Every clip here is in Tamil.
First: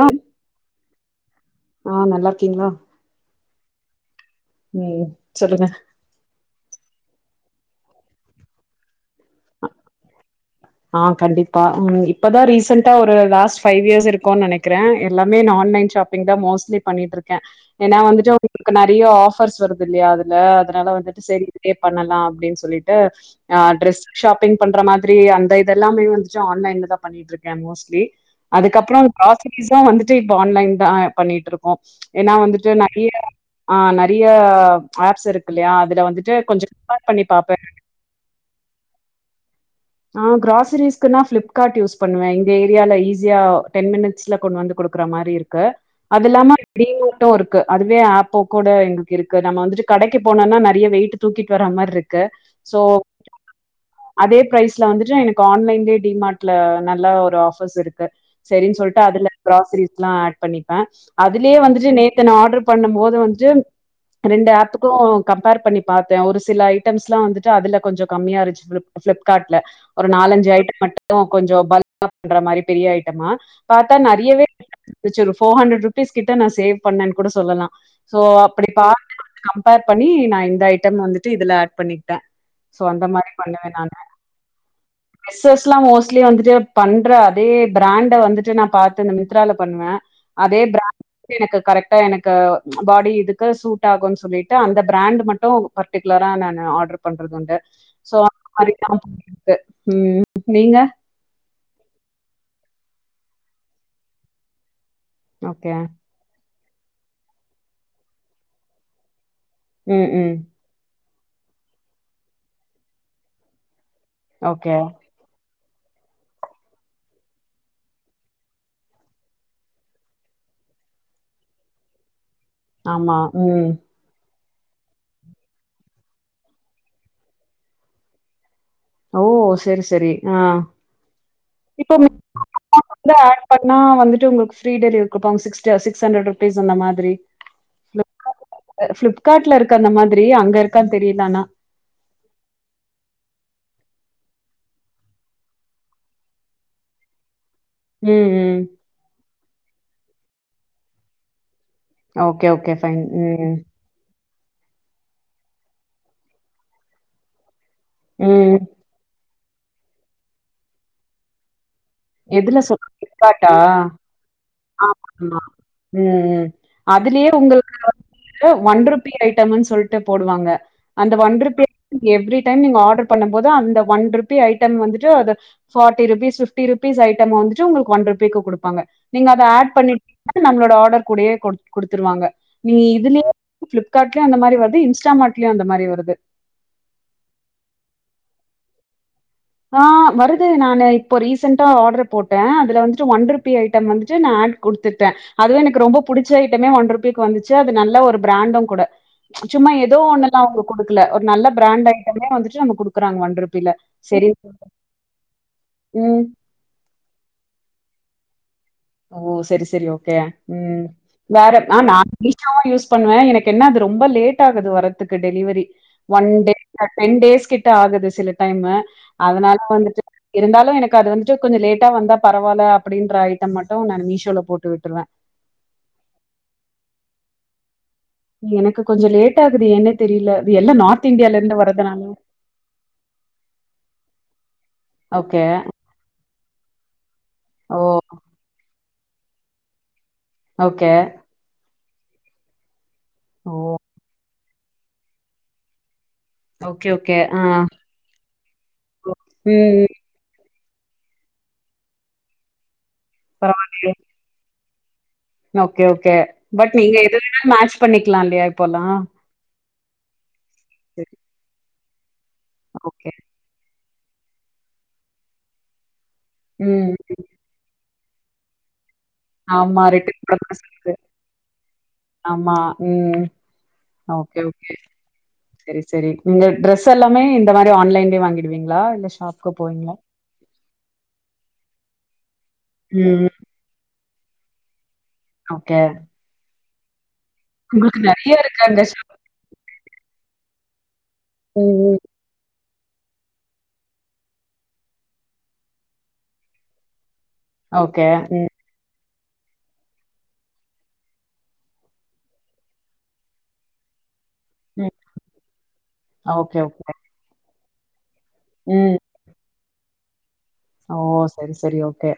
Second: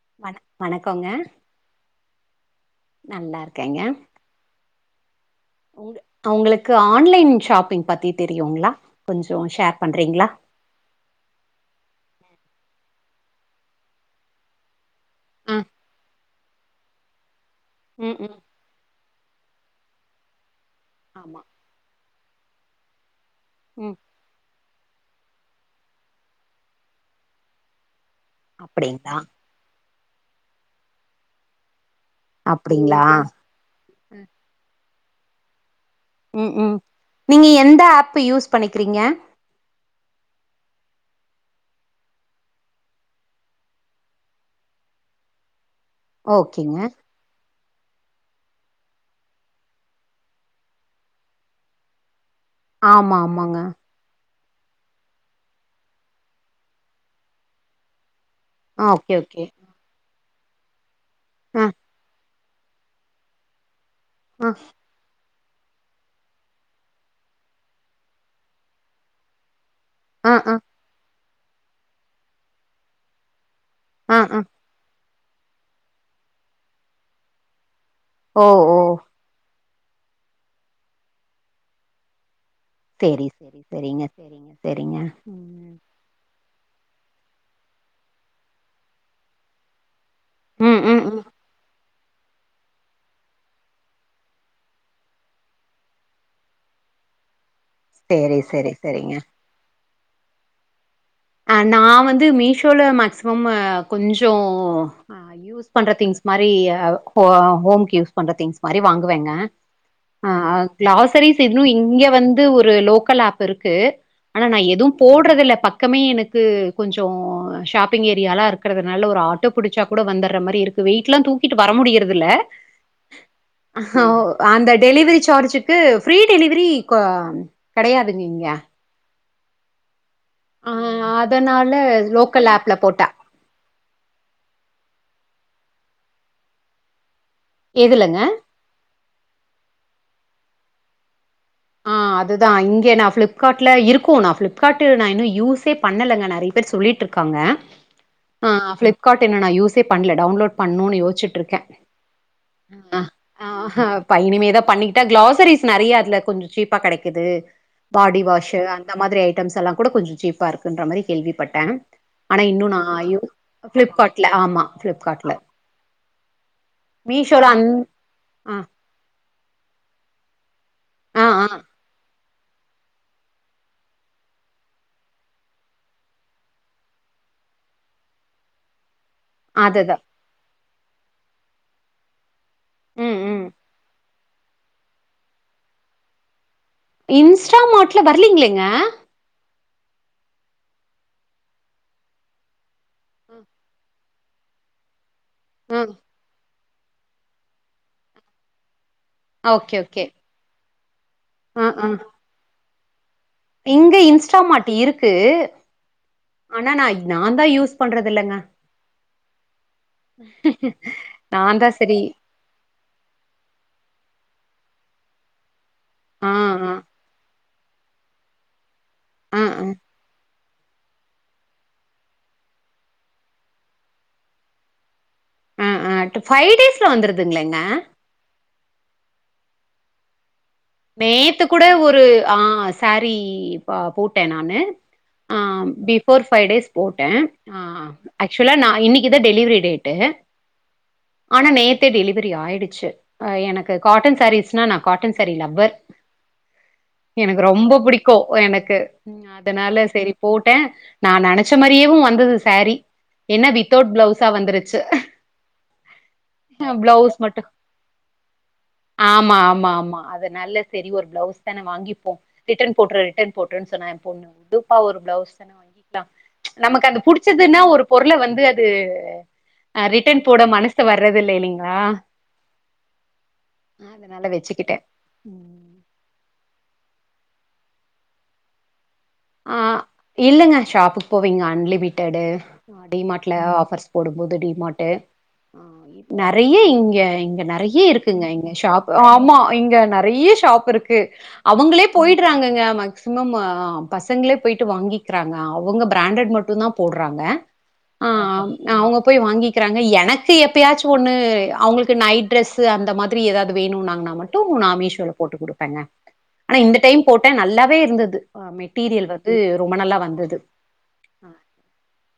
ஆ வணக் வணக் கோங்க ஆ நல்லா இருக்கீங்களா க்கேங்க ம் சொல்லுங்க உங்க அவங்களுக்கு ஆன்லைன் ஷாப்பிங் பத்தி தெரியுங்களா கொஞ்சோ ஷேர் பண்றீங்களா ஆ கண்டிப்பா ம் இப்பதா ரீசன்டா ஒரு லாஸ்ட் பைவ் இயர்ஸ் இருக்குன் நெனைக்கிற எல்லாமே நா ம் ஆன்லைன் ஷாப் பிங்தா மோஸ்லி பண்ணிட்ருக்க ஏன்னா ம் வந்துட்டு ம் உங்களுக்கு நறையா ஆஃப் பர்ஸ் வருது இல்லையா அதுல அதன் னால வந்துட்டு ஆமா சேரி இது பே பண்ணலா அப்டின்ஸ் சொல்லிட்டு ஆ ம் டிரெஸ் ஷாப்பிங் பண்ற மா திரி அந் த இதெல்லாமே வந்துட்டு ஆன்லைன்லதா பண்ணிட்ருக்க மோஸ்ட்லி அதுக்கப்புறம் அப்டிங்களா கிராசரிஸ்ஸு வந்துட் டு இப்ப ஆன்லைன்தா பண்ணிட்டு இருக்கோ ஏன்னா வந்துட்டு அப்டிங்களா நறையா ஆ நறையா ஆப்ஸ் இருக்குல்லையா ம் ம் நீங்க எந்த ஏப் யூஸ் பண்ணிக்கிறீங்க ஆ கிராசரிஸ்க்குன்னா பிளிப்கார்ட் யூஸ் பண்ணுவ இந்த ஏரியால ஈஸியா டென் மினிட்ஸ்ல கொண்டு வந்து குடுக்குற மாரி இருக்கு அது இல்லாம ஓகேங்க அப்டியே [inaudible] இருக் கு அதுவே அப்போ கூட எங்க இருக்கு நம்ம வந்துட்டு கடைக்கு போனோனா நறையா வெயிட்டு தூக்கிட்டு வர மார் இருக் கு சோ ஆமா ஆமாங்க அதேப் பிரைஸ் ல வந்துட்டு எனக்கு ஆன்லைன்லயே டிமார்ட்ல நல்லா ஒரு ஆஃப்பர்ஸ் இருக்கு சேரின் ஆ சொல்ட்டு ஓகே அதுல ஓகே கிராசரிஸ் எல்லா ஏட் பண்ணிப்ப அதுலயே ஆ வந்துட்டு நேத்து நா ஆர்டர்ப் பண்ணும் போது வந்துட்டு ஆ ரெண்டு ஆத்துக்கு கம்பேர் பண்ணி பாத்தே ஒரு சில ஐட்டம்ஸ்ல்லா வந்துட்டு அதுல கொஞ்சோ கம்மியா இருந்துச்சுப் ஃபிளிப்காட்ல ஒரு ஆ நாலஞ்சு ஆ அய்டம் மட்டும் கொஞ்சோ பல்கா பண்ற மாரி பெரிய ஐட்டமா பாத்தா ஆ ஆ நெறயாவே ஒரு ஃபோர் ஹண்ட்ரட் ருபீஸ் கிட்ட நா சேவ் பண்ணேனு கூட சொல்லலா சோ ஓ அப்டி ஓ பா கம்பேர் பண்ணி நா இந்த ஐட்டம் வந்துட்டு இதுல ஆட் பண்ணிகிட்டே செரி செரி செரிங்க எக்ஸ் ஸ்லா மோஸ்லி வந் வந்துட்டு பண்ற அதே பிராண்ட வந்துட்டு நாபாத்து இந்த மித்ரால பண்வே அதே ம் பிரண்டு ம் ம் எனக்கு கரெக்ட் எனக்கு பாடி இதுக்கு சூட் ஆகும்ன்னு சொல்லிட்டு அந்த பிராண்டு மட்டு பர்டிகுலராக நா ஆர்டர் பண்றது உண்டு சோ சேரி சேரி அதுக் சேரிங்க உம் நீங்க அ நான் வந்து மீஷோல மேக்சிமம் கொஞ்சோ ஆ யூஸ் ஓகே பண்ற திங்ஸ் மாரி ஹோம்க்கு யூஸ் பண்ற திங்ஸ் மாரி வாங்குவேங்க ம் ஆ ம் க்ளாஸ் சரிஸ் இன்னு இங்க வந்து ஒரு லோக்கல் ஆப் இருக்கு ஆனா நா ஓகே எதும் போடுறது இல்ல பக்க பக்கமே எனக்கு கொஞ்சோ ஷாப்பிங் ஏரியாலா இருக்குறதுனால ஒரு ஆட்டோ பிடிச்சா கூட வந்துடுற மாதிரி இருக்குது வெயிட்லா தூக்கிட்டு வர முடியறதில்ல ஆமா உம் அந்த டெலிவரி சார்ஜுக்கு ஃப்ரீ டெலிவரி இப்போ கெடையாதுங்க இங்க ஓ செரி செரி ஆ அ அதனால இப்ப லோக்கல் ஆப்ல போட்டா வட் பண்ணா வந்துட்டு உங்களுக்கு ஃப்ரீ டெலிவரி குடுப்பாங்க சிக்ஸ் ஹண்ட்ரட் ருபீஸ் அந்த மாதிரி எதுலங்க ஃபிளிப்காட்ல இருக்கு அந்த மாரி ஃப்ரீ அங்க இருக்கான் தெரியல ஆனா ஆ அதுதா இங்கே நா ஃபிளிப்காட்ல இருக்கு நா ஃபிளிப்காட்ல நா இன்னு யூஸே பண்ணலங்க நெறய பேர் சொல்லிட்டு இருக்காங்க ம் ஆ ம் ஃப்ளிப்காட் இன்னு நா யூஸ் இதே பண்ல டவுன்லோட் பண்ணும்னு யோசிச்ட்டு இருக்கே ஓகே ஓகே ஃபைன் ம் பையணமே தா பண்ணிக்கிட்டா களாசரிஸ் நிறையாதுல கொஞ் சீப்பா கெடைக்குது பாடி ம். வாஷு அந்த மாதிரி ஐ டம்ஸ் எல்லாம் கூட கொஞ்சம் சீப்பா இருக்குன்ற மாரி கேள்விப்பட்டே எதுல சொட்டா ஃபிலிப்காட்டா ஃப்ளிப்கார்ட்ல ஆமா ஆமா ஃப்ளிப்கார்ட்ல ஆ ம் அதுலயே மீஷோல அந் உங்களுக்கு வந்து ஆ ஒன்ருபி ஐட்டம்ன்னு சொல்லிட்டு போடுவாங்க அந்த ஆ ஒன் ஆ ருபி எப்டி டைம் நீங்க ஆர்டர் பண்ணு போது அந்த ஒன் ருபி ஐட்டம் வந்துட்டு அது ஃபார்ட்டி ருபீஸ் ஃபிப் ஃபிப்டி ருபிஸ் ஐட்டம வந்துட்டு உங்களுக்கு ஒன் ரூபிக்கு குடுப்பாங்க நீங்க அத ஆட் அதுதான் பண்ணீடிங்னா நம்மளோட ஆர்டர் தொட கூடையே குடு குடுத்துருவாங்க நீ ம் இதுலியே ம் ஃப்ளிப்க்கார்ட் [unintelligible] அந்த மரி வருது இன்ஸ்டாமட்லயும் அந்த மரி வருது இன்ஸ்டாமார்ட்ல வரலீங்ளீங்க ஆ வருது நானு இப்போ ரீசன்டா ஆர்டர் போட்டே அதுல வந்துட்டு ஒன் ருபி ஐட்டம் வந்துட்டு நா ஆட் குடுத்துட்டே அதுவே எனக்கு ம் ரொம்ப புடிச்ச ஐ பமே ஒன் ரூபிக்கு வந்துச்சு அது நல்ல ஒரு பிராண்டு கூட சும்மா ஓகே ஏதோ ஓகே ஒன்னெல்லா அவுங் இல்ல ஒரு நல்ல ஆ பிராண்ட் ஆ ஐட்டமே வந்துட் நம்ம குடுக் இருக்கறாங்க வன் ருப்பில சரி மாட்டி இருக்கு ம். ஆனா நா நா தா யூஸ் பண்றது இல்லங்க ஓ சரி சரி ஓகே ம் நா வேற தா ஆ நா சரி இன்ஸ்டாவா யூஸ் பண்ணுவே எனக்கு என்ன அது ரொம்ப லேட் ஆகுது வரதுக்கு டெலிவரி ஒன் ஆ டே ஆ டென் டேஸ் கிட்ட ட ஆகுது சில டைம்மு ஆ அதனால வந்துட்டு இருந்தாலு எனக்கு அது வந்துட்டு கொஞ்சோ லேட்டா வந்தா பரவாயில்ல அப்டின்றாய் த்த மட்டு நானு மீஷோல போட்டு விட்டுருவே அ ஆ ஃபைவ் டேஸ்ல வந்துருதுங்களேங்க நீ எனக்கு கொஞ்ச லேட் ஆகுது என்ன தெரியல இது எல்லாம் நார்த் நேத்து இந்தியாலருந்து கூட ஒரு வரதுனால. ஆ சாரி போட்டே நானு ஓகே. ஆ பிஃபோர் ஃபைவ் டேஸ் போட்டே ஆ ஓ! ஆக்சுவலா நா இன்னைக் இத டெலிவரி டேட்டு ஓகே த்த டெலிவரி ஆயிடுச்சு ஆ ஓ! எனக்கு காட்டன் சாரீஸ் ட்டன் நா காட்டன் சாரில அவர் ஓகே, ஓகே. ஆ. எனக்கு ரொம்ப புடிக்கு எனக்கு. ம் அதனால ம். சரி போட் ட்டன் நா நெனச்ச மாறியேவு வந்தது சாரி என்ன பரவால்லையே. வித்தவுட் பிளவுஸா வந்துரு ச்ச ஓகே ஓகே பட் நீங்க எதவேணா மட்டு மேட்ச பண்ணிக்கலா இல்லையா இப்போலா நல்ல சரி ஒரு ப்ளவுஸ் தானே வாங்கி போ ரிட்டன் போட்ரு ஓகே. ரிட்டன் போட்ருனு சொன்னா பொண்ணு உடுப்பா ஒரு பிளவுஸ் தானே வாங்கி நமக்கு ம். அது புடிச்சதுன்னா ஒரு பொருள வந்து அது ஆமா. ஆ ரிட்டர்ன் ரிட்டன் போட ப்ராசஸ் மனசு இருக்கு. வர்றது இல்ல இல்லைங்களா ஆமா. ம். நா அதனால ஓகே, ஓகே. வச்சுக்கிட்டே சரி சரி உங்க ட்ரஸ் ஸ் எல்லாமே இந்த மாரி ஆன்லைன்லே வாங்கிடுவீங்களா இல்ல ஷாப்க்கு ஆ போவீங்களா? இல்லங்க ஷாப்புக்கு போவீங்க அன்லிமிட் எட்டடை ம். டிமார்ட்ல ஆஃபர்ஸ் போடும்போது டிமாட்டே ஆ ஓகே. இப்ப நெறய இ கேரிங் நெறய உங்களுக்கு இருக்குங்க நெறைய இங்க இருக்கா இந்த ஷாப் ஆமா இங்க நெறய ஷாப் கே ம், அவுங்களே ம். போயிடறாங்கங்க ம சிமம்மா பசங்களே போய்ட்டு வாங்கிக்கிறாங்க அவுங்க பிராண்டட் மட்டும் தான் போடுறாங்க ஓகே. ஆ ம், அவுங்க போய் வாங்கிக்கிறாங்க எனக்கு எப்பயாச்சும் ஒன்று அவுங்களுக்கு நைட் ட்ரெஸ் அந்த மாதிரி ஏதாவது வேணும் நாங்கனா மட் டும் ம். நாமிஷலம் போட்டு குடுப்பேங்க ஆனா ஓகே, இந்த ஓகே. டைம் போட்டேன் நல்லாவே இந்தது ஆமா ம். மெட்டீரியல் வந்து ரொம்ப நல்லா வந் அது ஓ செரி செரி ஓகே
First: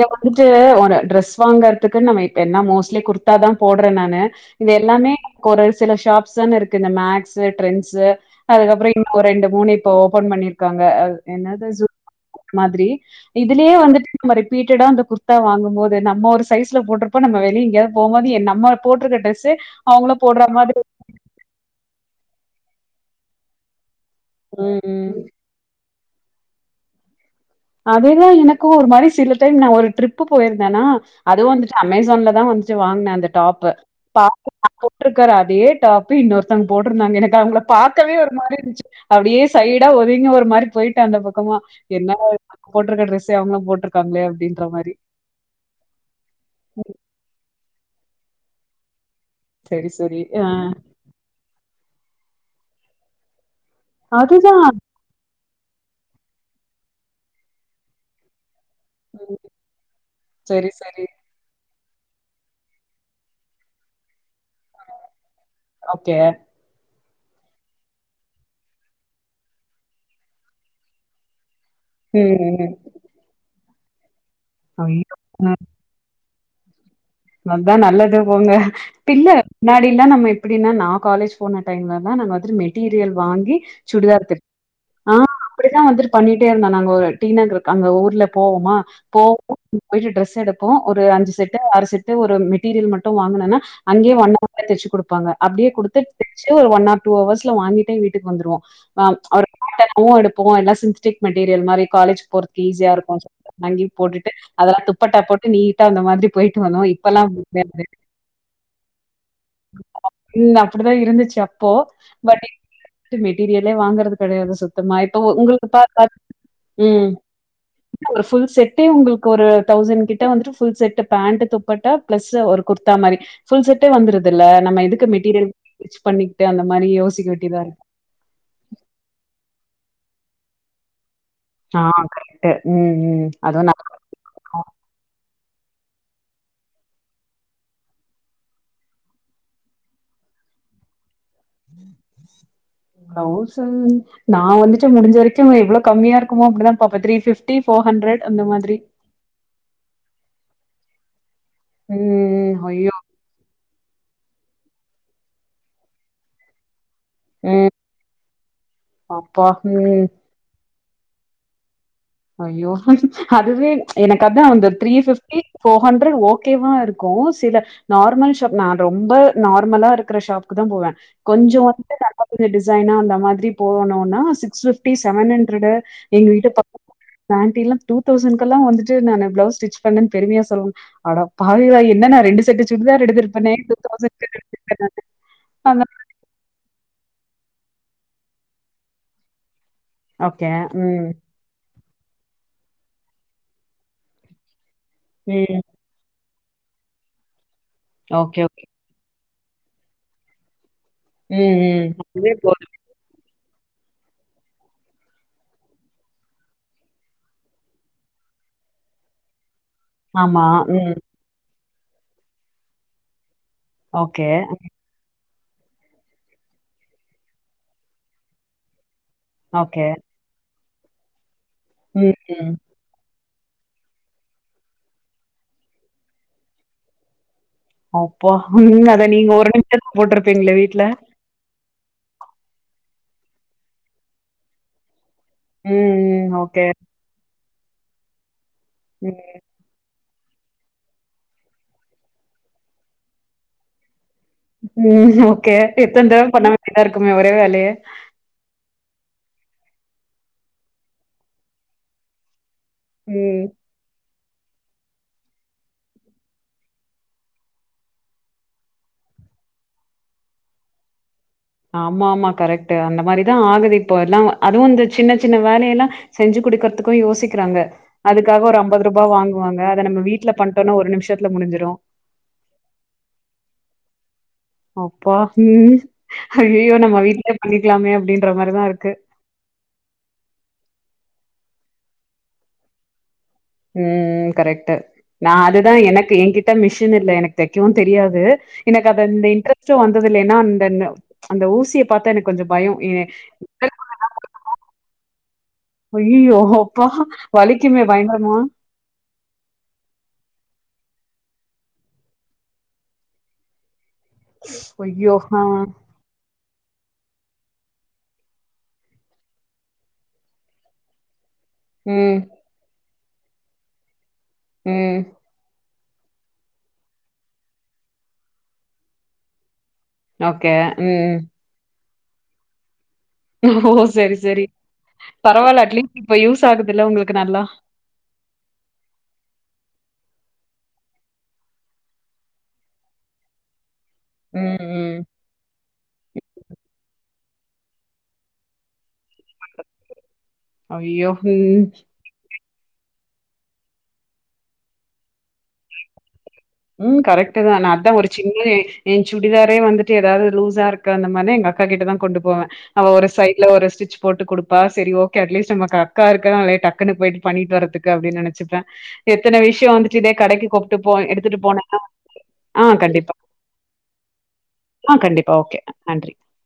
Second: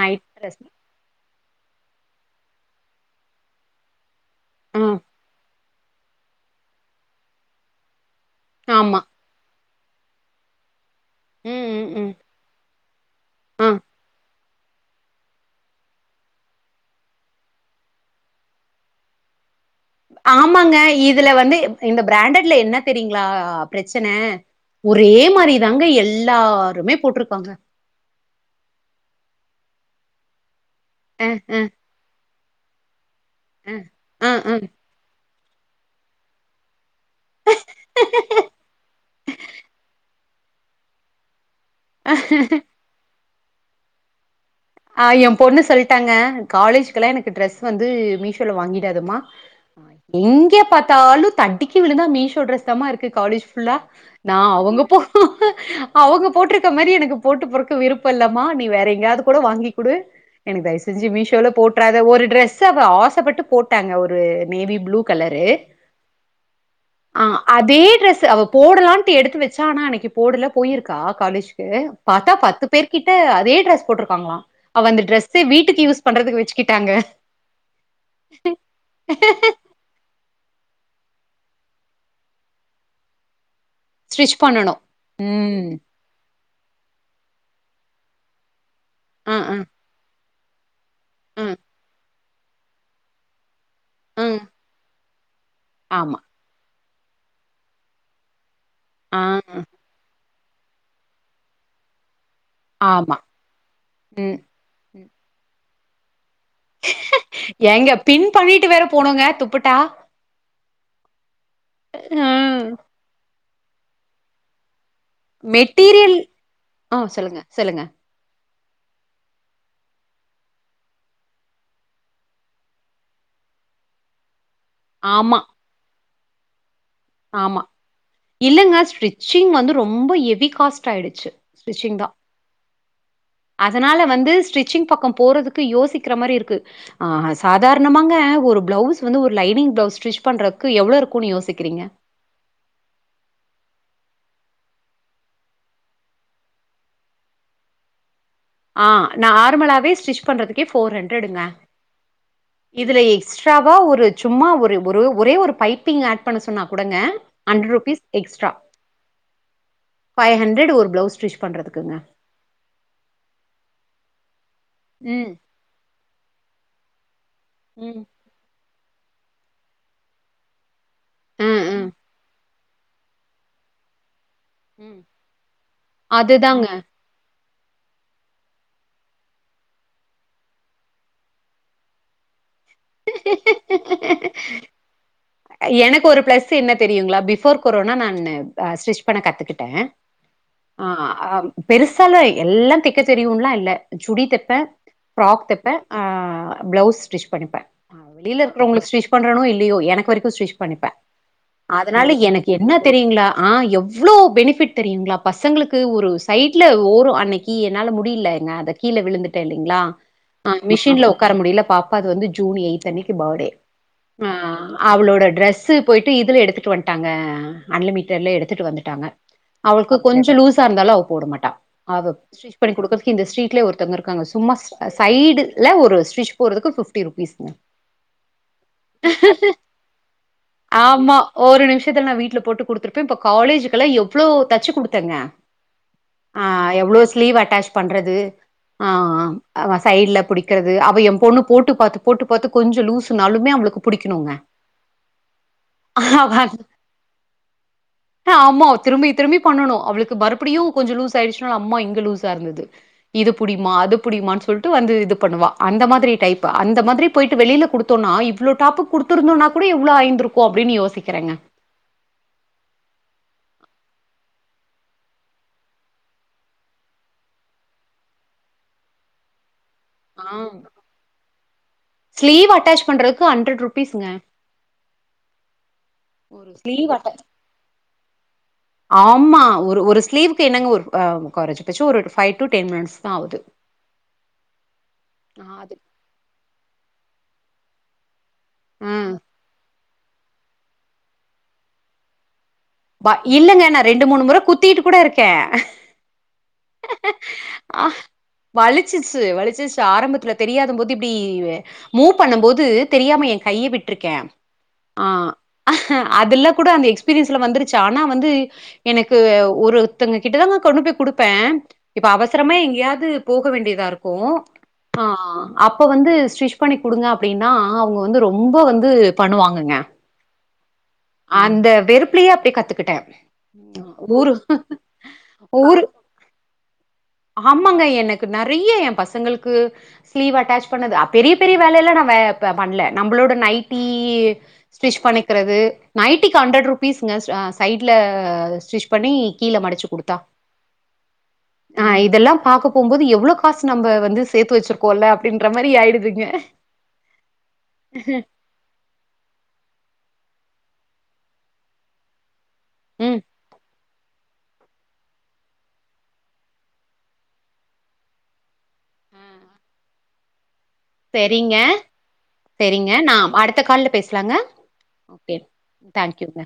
நைட் ட்ரெஸ் ஒரு ட்ரெஸ் வாங்கறதுக்குன்னு நம்ம என்ன மோஸ்ட்லி குர்த்தா தான் போடுறேன் நான்னு இது ஆ எல்லாமே ஒரு சில ஷாப்ஸ் தானே இருக்கு இந்த மேக்ஸ்ஸு ட்ரெண்ட்ஸ்ஸு அதுக்கப்புறம் ஆமா இன்னும் ஒரு ரெண்டு மூணு இப்ப ஓபன் பண்ணியிருக்காங்க அ ம் என்னத்த ம் சொல் ம் ப்டி ஆ இதுலயே வந்துட்டு ரிப்பீட்டட்டா அந்த குர்த்தா வாங்கும் போது நம்ம ஒரு சைஸ்ல போட்டிருப்போம் நம்ம வெளிய எங்கயாவது போ போது நம்ம போட்டிருக்க டிரெஸ்ஸு ஆமாங்க இதுல வந்து எப்டி இந்த பிராண்ட்ல என்ன தெரியுங்களா பிரச் சனை ம் ஒரே ம் மாதிரி தாங்க எல் எல்லாருமே போட்டிருக்காங்க அதேதான் எனக்கும் ஒரு மாதிரி சில டைம் நான் ஒரு ட்ரிப் போயிரு ந்தேனா அ, அதுவும் அ, வந்துட்டு அமேஸ்சான்ல தான் வந் துட்டு வாங்கினேன் அந்த டாப்பு அ, அ, டாப்பு அ. [unintelligible] ருக்கற அதே டாப் இன்னோர்தங்க போட் இருந்தாங்க எனக்கு அவுங்கள பார்க்கவே ஒரு மாதிரி இருந்துச்சு அப்டியே சைடா ஒதுங்க ஒரு இது மாரி போயிட்டு அந்த பக்கமா என்னடா போட்டிருக்க டிரெஸ்சே அவுங்களும் போட்டிருக்காங்களே அப்டின்னு ஆ எ பொண்ணு சொல்டாங்க காலேஜ்கொல்லா எனக்கு ட்ரெஸ் வந்து மீஷ் மீஷோல வாங்கிடாதமா செரி செரி ஆ எங்கே பாத்தாலும் தட்டிக் டி விழுந்தா மீஷோ ட்ரஸ் தா மா இருக்கு காலேஜ் ஃபுல்லா நா அதுதா அவுங்க போ அவுங்க போட்டுருக்க மாரி எனக்கு போட்டு போறக்கு விருப்பல்லாமா நீ வேற கூட வாங்கி குடு எனக்கு செரி தயவு செரி செஞ்சி மீஷோல போட் றாத ஒரு ட்ரெஸ்ஸ அவா ஆசப்பட்டு போட்டாங்க ஒரு நெவி ப்ளூ கலரு ஓகே ஆ அதே ட்ரெஸ் அவா போடலான்ட்டு எடுத்து வச்சா ஆனா அன்னைக்கு போடல போயிருக்கா காலேஜ் இது பாத்தா ம் பத்து ம் பேர் கிட்ட அதே ட்ரெஸ் போட்ருக்காங்களா அவா அந்த ஐயோ டிரெஸ்ஸ வீட்டுக்கு யூஸ் பண்றதுக்கு வச்சு கிட்டாங்க அதான் நல்லது போங்க பின்ன முன்னாடிலா நம்ம எப்டினா நா காலேஜ் போன டைம்ல தா இந்த மாரி மெட்டீரியல் வாங்கி சுடிதார் ஸ்டிச் தைப் பண்ணனு ஆ ம் அப்டிதா வந்துட் பண்ணிட் டே இருந்தா நாங்க ஒரு டி நகர்க் அங்க ஊர்ல போவோமா ஆ போவோ ஆ போய்ட்டு ட்ரஸ் எடுப்போ ஒரு அஞ்சு ஆ செட்டு ஆறு செட் ஒரு மெட்டீரியல் மட்டும் வாங்னன்னா அங்யே ஆ ஒன் ஹர்ல தச்சுகுடுப்பாங்க அப்டியே குடுத்து ஆமா. தச்சி ஒரு ஒன் ஹர் டூ ஹவர்ஸ்ல வாங்கிட்டே வீட்டுக்கு வந்துருவோ ஆ ஒரு பேட்டர்னு எடுப் போ எல்லா சின்டிக் மெட்டீரியல் மாரி காலேஜ் போறத்துக்கு ஆமா. ஈஸியாருக்கும் சொல்ட்டு அங்கியும் போட்டுட்டு ம். அதெல்லா ம். துப்பட்டா போட்டு நீட் ட்ட அந்த மாதிரிப் போய்ட்டு வந்தோ இ இப்பெல்லா அப்டி கெடையாது ஏங்க பின் பண்ணிட்டு வேற போனோங்க துப்பட்டா. ம் அப்டி தா இருந்துச்சு அப்போ பட் ம். [unintelligible] சீரியல்லே வாங்கறது கெடையாது சிஸ் மா இப்போ உங்களுக்கு பா மெட்டீரியல் ஆ உம் சொல்லுங்க, சொல்லுங்க. இரு புல் செட் உங்களுக்கு ஒரு தௌசண்ட் கிட்ட வந்துட்டு full set pant dupatta plus ஒரு குர்த்தா மாரி ஃபுல் செட்டே வந்துருது ல நம்ம எதுக்கு ஆமா, மெட்டீரியல் பண்ணிக்கிட்டே அந்த மாரி யோசிக்க வேண்டியதா ஆமா இருக்கு இல்லங்க ஸ்ட்ச்சிங் வந்து ரொம்ப ரொம்ப ஹெவி காஸ்ட் ஆயிடுச்சு ஆ ஸ்டிச்சிங் தா கரெக்ட் ம் ம் அதுவும் நல்லா அதனால வந்து ஸ்டிச்சிங் பக்கம் போறதுக்கு யோசிக்கிற மாரி இருக்கு சாதாரணமாங்க ஒரு பிளவுஸ் வந்து ஒரு லைனிங் பிளவுஸ் ஸ்டிச் பண்றதுக்கு எவ்வளவு இருக்கு குனு யோசிக்கிறீங்க ப்ளவுஸ் நா வந்துட்டு முடிஞ்ச வரைக்கு எவ்வளவு கம்மியா இருக்குமோ அப்டிதா பாப்பே த்ரீ பிப்டி போர் ஹண்ட்ரட் அந்த மாதிரி ஆ நார்மலாவே ஸ்டிச் பண்றதுக்கு கே ஃபோர் ஹண்ரடுங்க ம் ஐயோ இதுல எக்ஸ் ட்ராவா ஒரு சும்மா ஒரு ஒரு ஒரே ஒரு பைப்பிங் ஆட் பண்ண சொன்னா கொடுங்க ஹண்ட்ரட் ம் ருபீஸ் எக்ஸ்ட்ரா அப்பா ம் ஃபைவ் ஹண்ட்ரட் ஒரு ப்ளவுஸ் ஸ்டிச் பண்ணுறதுக்குங்க அய்யோ ம்ம் அதுவே எனக்க அந்த three hmm fifty four hundred ஓகேவா இருக்கு கோர்ச் ல்ல ம் நார்மல் ஷாப் நா ரொம்ப நார்மலா இருக்ற ஷாப்க்கு தா போவே கொஞ்சோ ம் வந்து.... டிசைனா அந்த மாரி போகணுனா six fifty hmm seven hundred எங்க வீட்டு அதுதாங்க பக்கத் அந்த ஆன்டிலா டூதவுசண்கெல்லா வந்துட்டு நா பிளவுஸ் ச்டிச் பண்ணென்னு பெருமையா சொல்லுவாங்க அடப்பாவிகளா என்ன நா ரெண்டு செட்டு சுடிதார் எடுத்துருப்பனே டூதவுசன்கு நானு எனக்கு ஒரு பிளஸ் என்ன தெரிய ங்களா பிவோர் கொரனா நானு ஸ்டிச் பண்ண கத்துக்கிட்ட ஓகே உம் பெருசாலா எல்லா தெக்க தெரியும்லா இல்ல சுடி தெப்பே ப்ராக் ம். தெப்பே ஆ ப்ளவுஸ் ஸ்டிச் பண்ணிப்பே ஆ வெளில ஓகே, ஓகே. இருகுறவங்களுக்கு ச்டிச் பண்றனோ இல்லையோ எனக்கு வரைக்கு இப்ப ச்டிச் பண்ணிப்பே ம், ம். அதனால அதுவே எனக்கு போதும். என்ன தெரியுங்களா ஆ எவ்வளோ பெனிஃபிட் தெரியுங்களா பசங்களுக்கு ஒரு சைடில ஓரு அன்னைக்கு என்னால முடியல எங்க அந்த கீழே விழுந்துட்டேனு ங்களா ஆமா. அ ம். மிஷின்ல உட்கார முடியல பா இப்போ அது வந்து ஜூன் எயிட்த் அன்னைக்கு பர்டே ஓகே அவளோட டிரெஸ்ஸு போய்ட்டு இதில எடுத்துட்டு வன்ட்டாங்க அன்லிமிட்டட்ல எடுத்துட்டு வந்துட்டாங்க ஓகே. அவளுக்கு கொஞ்சோ லூஸ் ச இருந்தாலு அவ போட மாட்டா அவ ம், ம். ஸ்டிச் பன்னி கொடுக்றதுகு இந்த ச்ரி லே ஒருத்தவங்க இருக்காங்க சும்மா சைடல ஒரு ஸ்டிச் போறதுக்கு ஃபிப்டி ருபீஸ் அப்பா ம் அத நீங்க ஒருடம் ஆமா ஒரு நிமிஷத்துல நா வீட்டு்ல போட்டு குடு குடுத்திருப்பே இப்ப காலேஜுக்குலா எவ்ளோ தைச்சு குடுத்தேங்க ம், ம். ஆ ஓகே. எவ்ளோ ஸ்லீவ் அட்டாச் பண்றது ஆ ம், ஆ ஆமா சைட்ல பிடிக்கிறது அவ என் பொண்ணு போட்டு பார்த்து போட்டு பார்த்து கொஞ்சோ லூசுனாலுமே அவளுக்கு புடிக்கணுங்க ம் ஓகே எத்தன தடவ பண்ண வேண்டிதா இருக்குமே ஒரே வேலைய இப்ப மறுடியு கொஞ்சம் லுசு ஆயிடுச்சுனா அம்மா இங்க லுசா இருந்தது இது ம். புடிமா அது எப்புடிமானு சொல்லிட்டு வந்து இது பண்ணுவா அந்த மாதிரி டைப்பு அந்த மாதிரி போயிட்டு வெளியிலகொடுத்தானா இவ்வளோ யாப்பு குடுத்துருந்தனா ஒப்டி இவ்வளோ ஆயந்திருக்கு அப்டினு யோசிக்கிறேங்க ஆமா ஆமா கரெக்ட் அந்த மாதிரிதா ஆகுது இப்போ எல்லாம் அதுவும் இந்த சின்ன சின்ன வேலையெல்லா செஞ்சு குடுக்கறத்துக்கு யோசிக்கிறாங்க அதுக்காக ஒரு ஐம்பது ரூபாய் வாங்குவாங்க அத நம்ம வீட்ல ஆ பண்ணிட்டோம்னா ஒரு நிமிஷத்துல முடிஞ்சிரும். ஸ்லீவ் அட்டாச் பண்றதுக்கு அன்ட்ரட் ருபீஸ்ங்க அப்பா ம் ஒரு ஐயய்யோ! ஸ்லீவ் நம்ம அட்டாச் வீட்லயே பண்ணிக்கலாமே! அப்டின்ற மாரி தான் இருக்கு. ஆமா ஒரு ஒரு ஸ்லீவுக்கு என்னங்க ஒரு கொறஞ்சபட்சம் ஒரு ஃபைவு டு டென் மினிடஸ் தா ஆகுது ம் கரெக்ட் நா அதுதா அது எனக்கு என்கிட்ட மிஷன் இல்ல எனக் தெக்கவு தெரியாது எனக்கு அது ம் இந்த இன்ட்ரெஸ்ட்டு வந் திதில ஏனா அந்த ந அந்த ஊசிய பாத்தா எனக்கு கொஞ்சோ பயோ ஏ ப இல்லங்க நா ரெண்டு மூணு முற குத்திட்டு கூட இருக் கே ஐயையோ அப்பா வலிக்குமே ஆ பயங்கரமா வலிச்சுச்சு வலிச்சிச்சு ஆரம்பத்துல தெரியாத புத்தி ப்டி மூவ் பண்ணும் போது தெரியாம ஏ கைய விட் ட்ருக்கே ஆ அதுல கூட அந்த எக்ஸ் பிரிஸ்ல வந்திருச் ச்சி ஆனா வந்து எனக்கு ஒருத்தங்க கிட்ட தாங்க கொண்டு போய் குடுப் பே இப்ப ம் அவசரமா எங்கியாது போக வேண்டியதா இருக் கு ம் ஆ அப்ப வந்து ஸ்டிச்ஷ் பண்ணி குடுங்க அப்பிடின்னா அவுங்க வந்து ரொம்ப வந்து பண்ணுவாங்கங்க ஓகே ம் அந்த வெறுப் பிலியே அப்பிடி கத்துக்கிட்டடோ ஓ சேரி சேரி பரவாயில்ல ஊரு அட்லீஸ்ட் இப்ப யூஸ் ஆகுதுல்ல உங்களுக்கு நல்லா ஆமாங்க சிவு அட்டாச் பண்ணது அ பெரிய பெரிய வேலல்லா நா வே ப பண்ணல நம்பளோட நைட் டி ம் ம் ஸ்டிரிச் பண்ணிக்கிறது நைட்டுக்கு ஹண்ட்றடு ருபீஸ்ங்க ச சைட்ல சிட்டிரி பண்ணி கீழ மடிச்சி குடுத்தா ஐயோ ம் ஆ இதெல்லாம் பாக்க போம்போது எவ்ளோ காசு நம்ப வந்து சேத்து வச்சிருக்கோல்ல அப்டின்ற மாரி ஆயிடுதுங்க ம் கரெக்ட் தா நா அதா ஒரு சின்ன ஏ சுடிதாரே வந்துட்டு ஏதாது லூஸ் ஸா இருக்க அந்த மாரினா எங்க அக்கா கிட்டதா கொண்டு போவே அவ ஒரு ம் சைட்ல ஒரு ஸ்டிரிச் போட்டு குடுப்பா சேரி ஓகே அட்லீஸ்ட் நமக்கு அக்கா இருக்கனாளே டக்குனு போயிட்டு பண்ணிட்டு வரதுக்கு அப்பிடினு நெனச்சுப்பே எத்தன விஷயோ வந்துட்டு இதே கடைக்கு கொப் சேரிங்க சேரிங்க கண்டிப்பா. நா அடுத்த கால்ல பேசலாங்க ஆ கண்டிப்பா. ஓகே நன்றி. தேங்க்யூங்க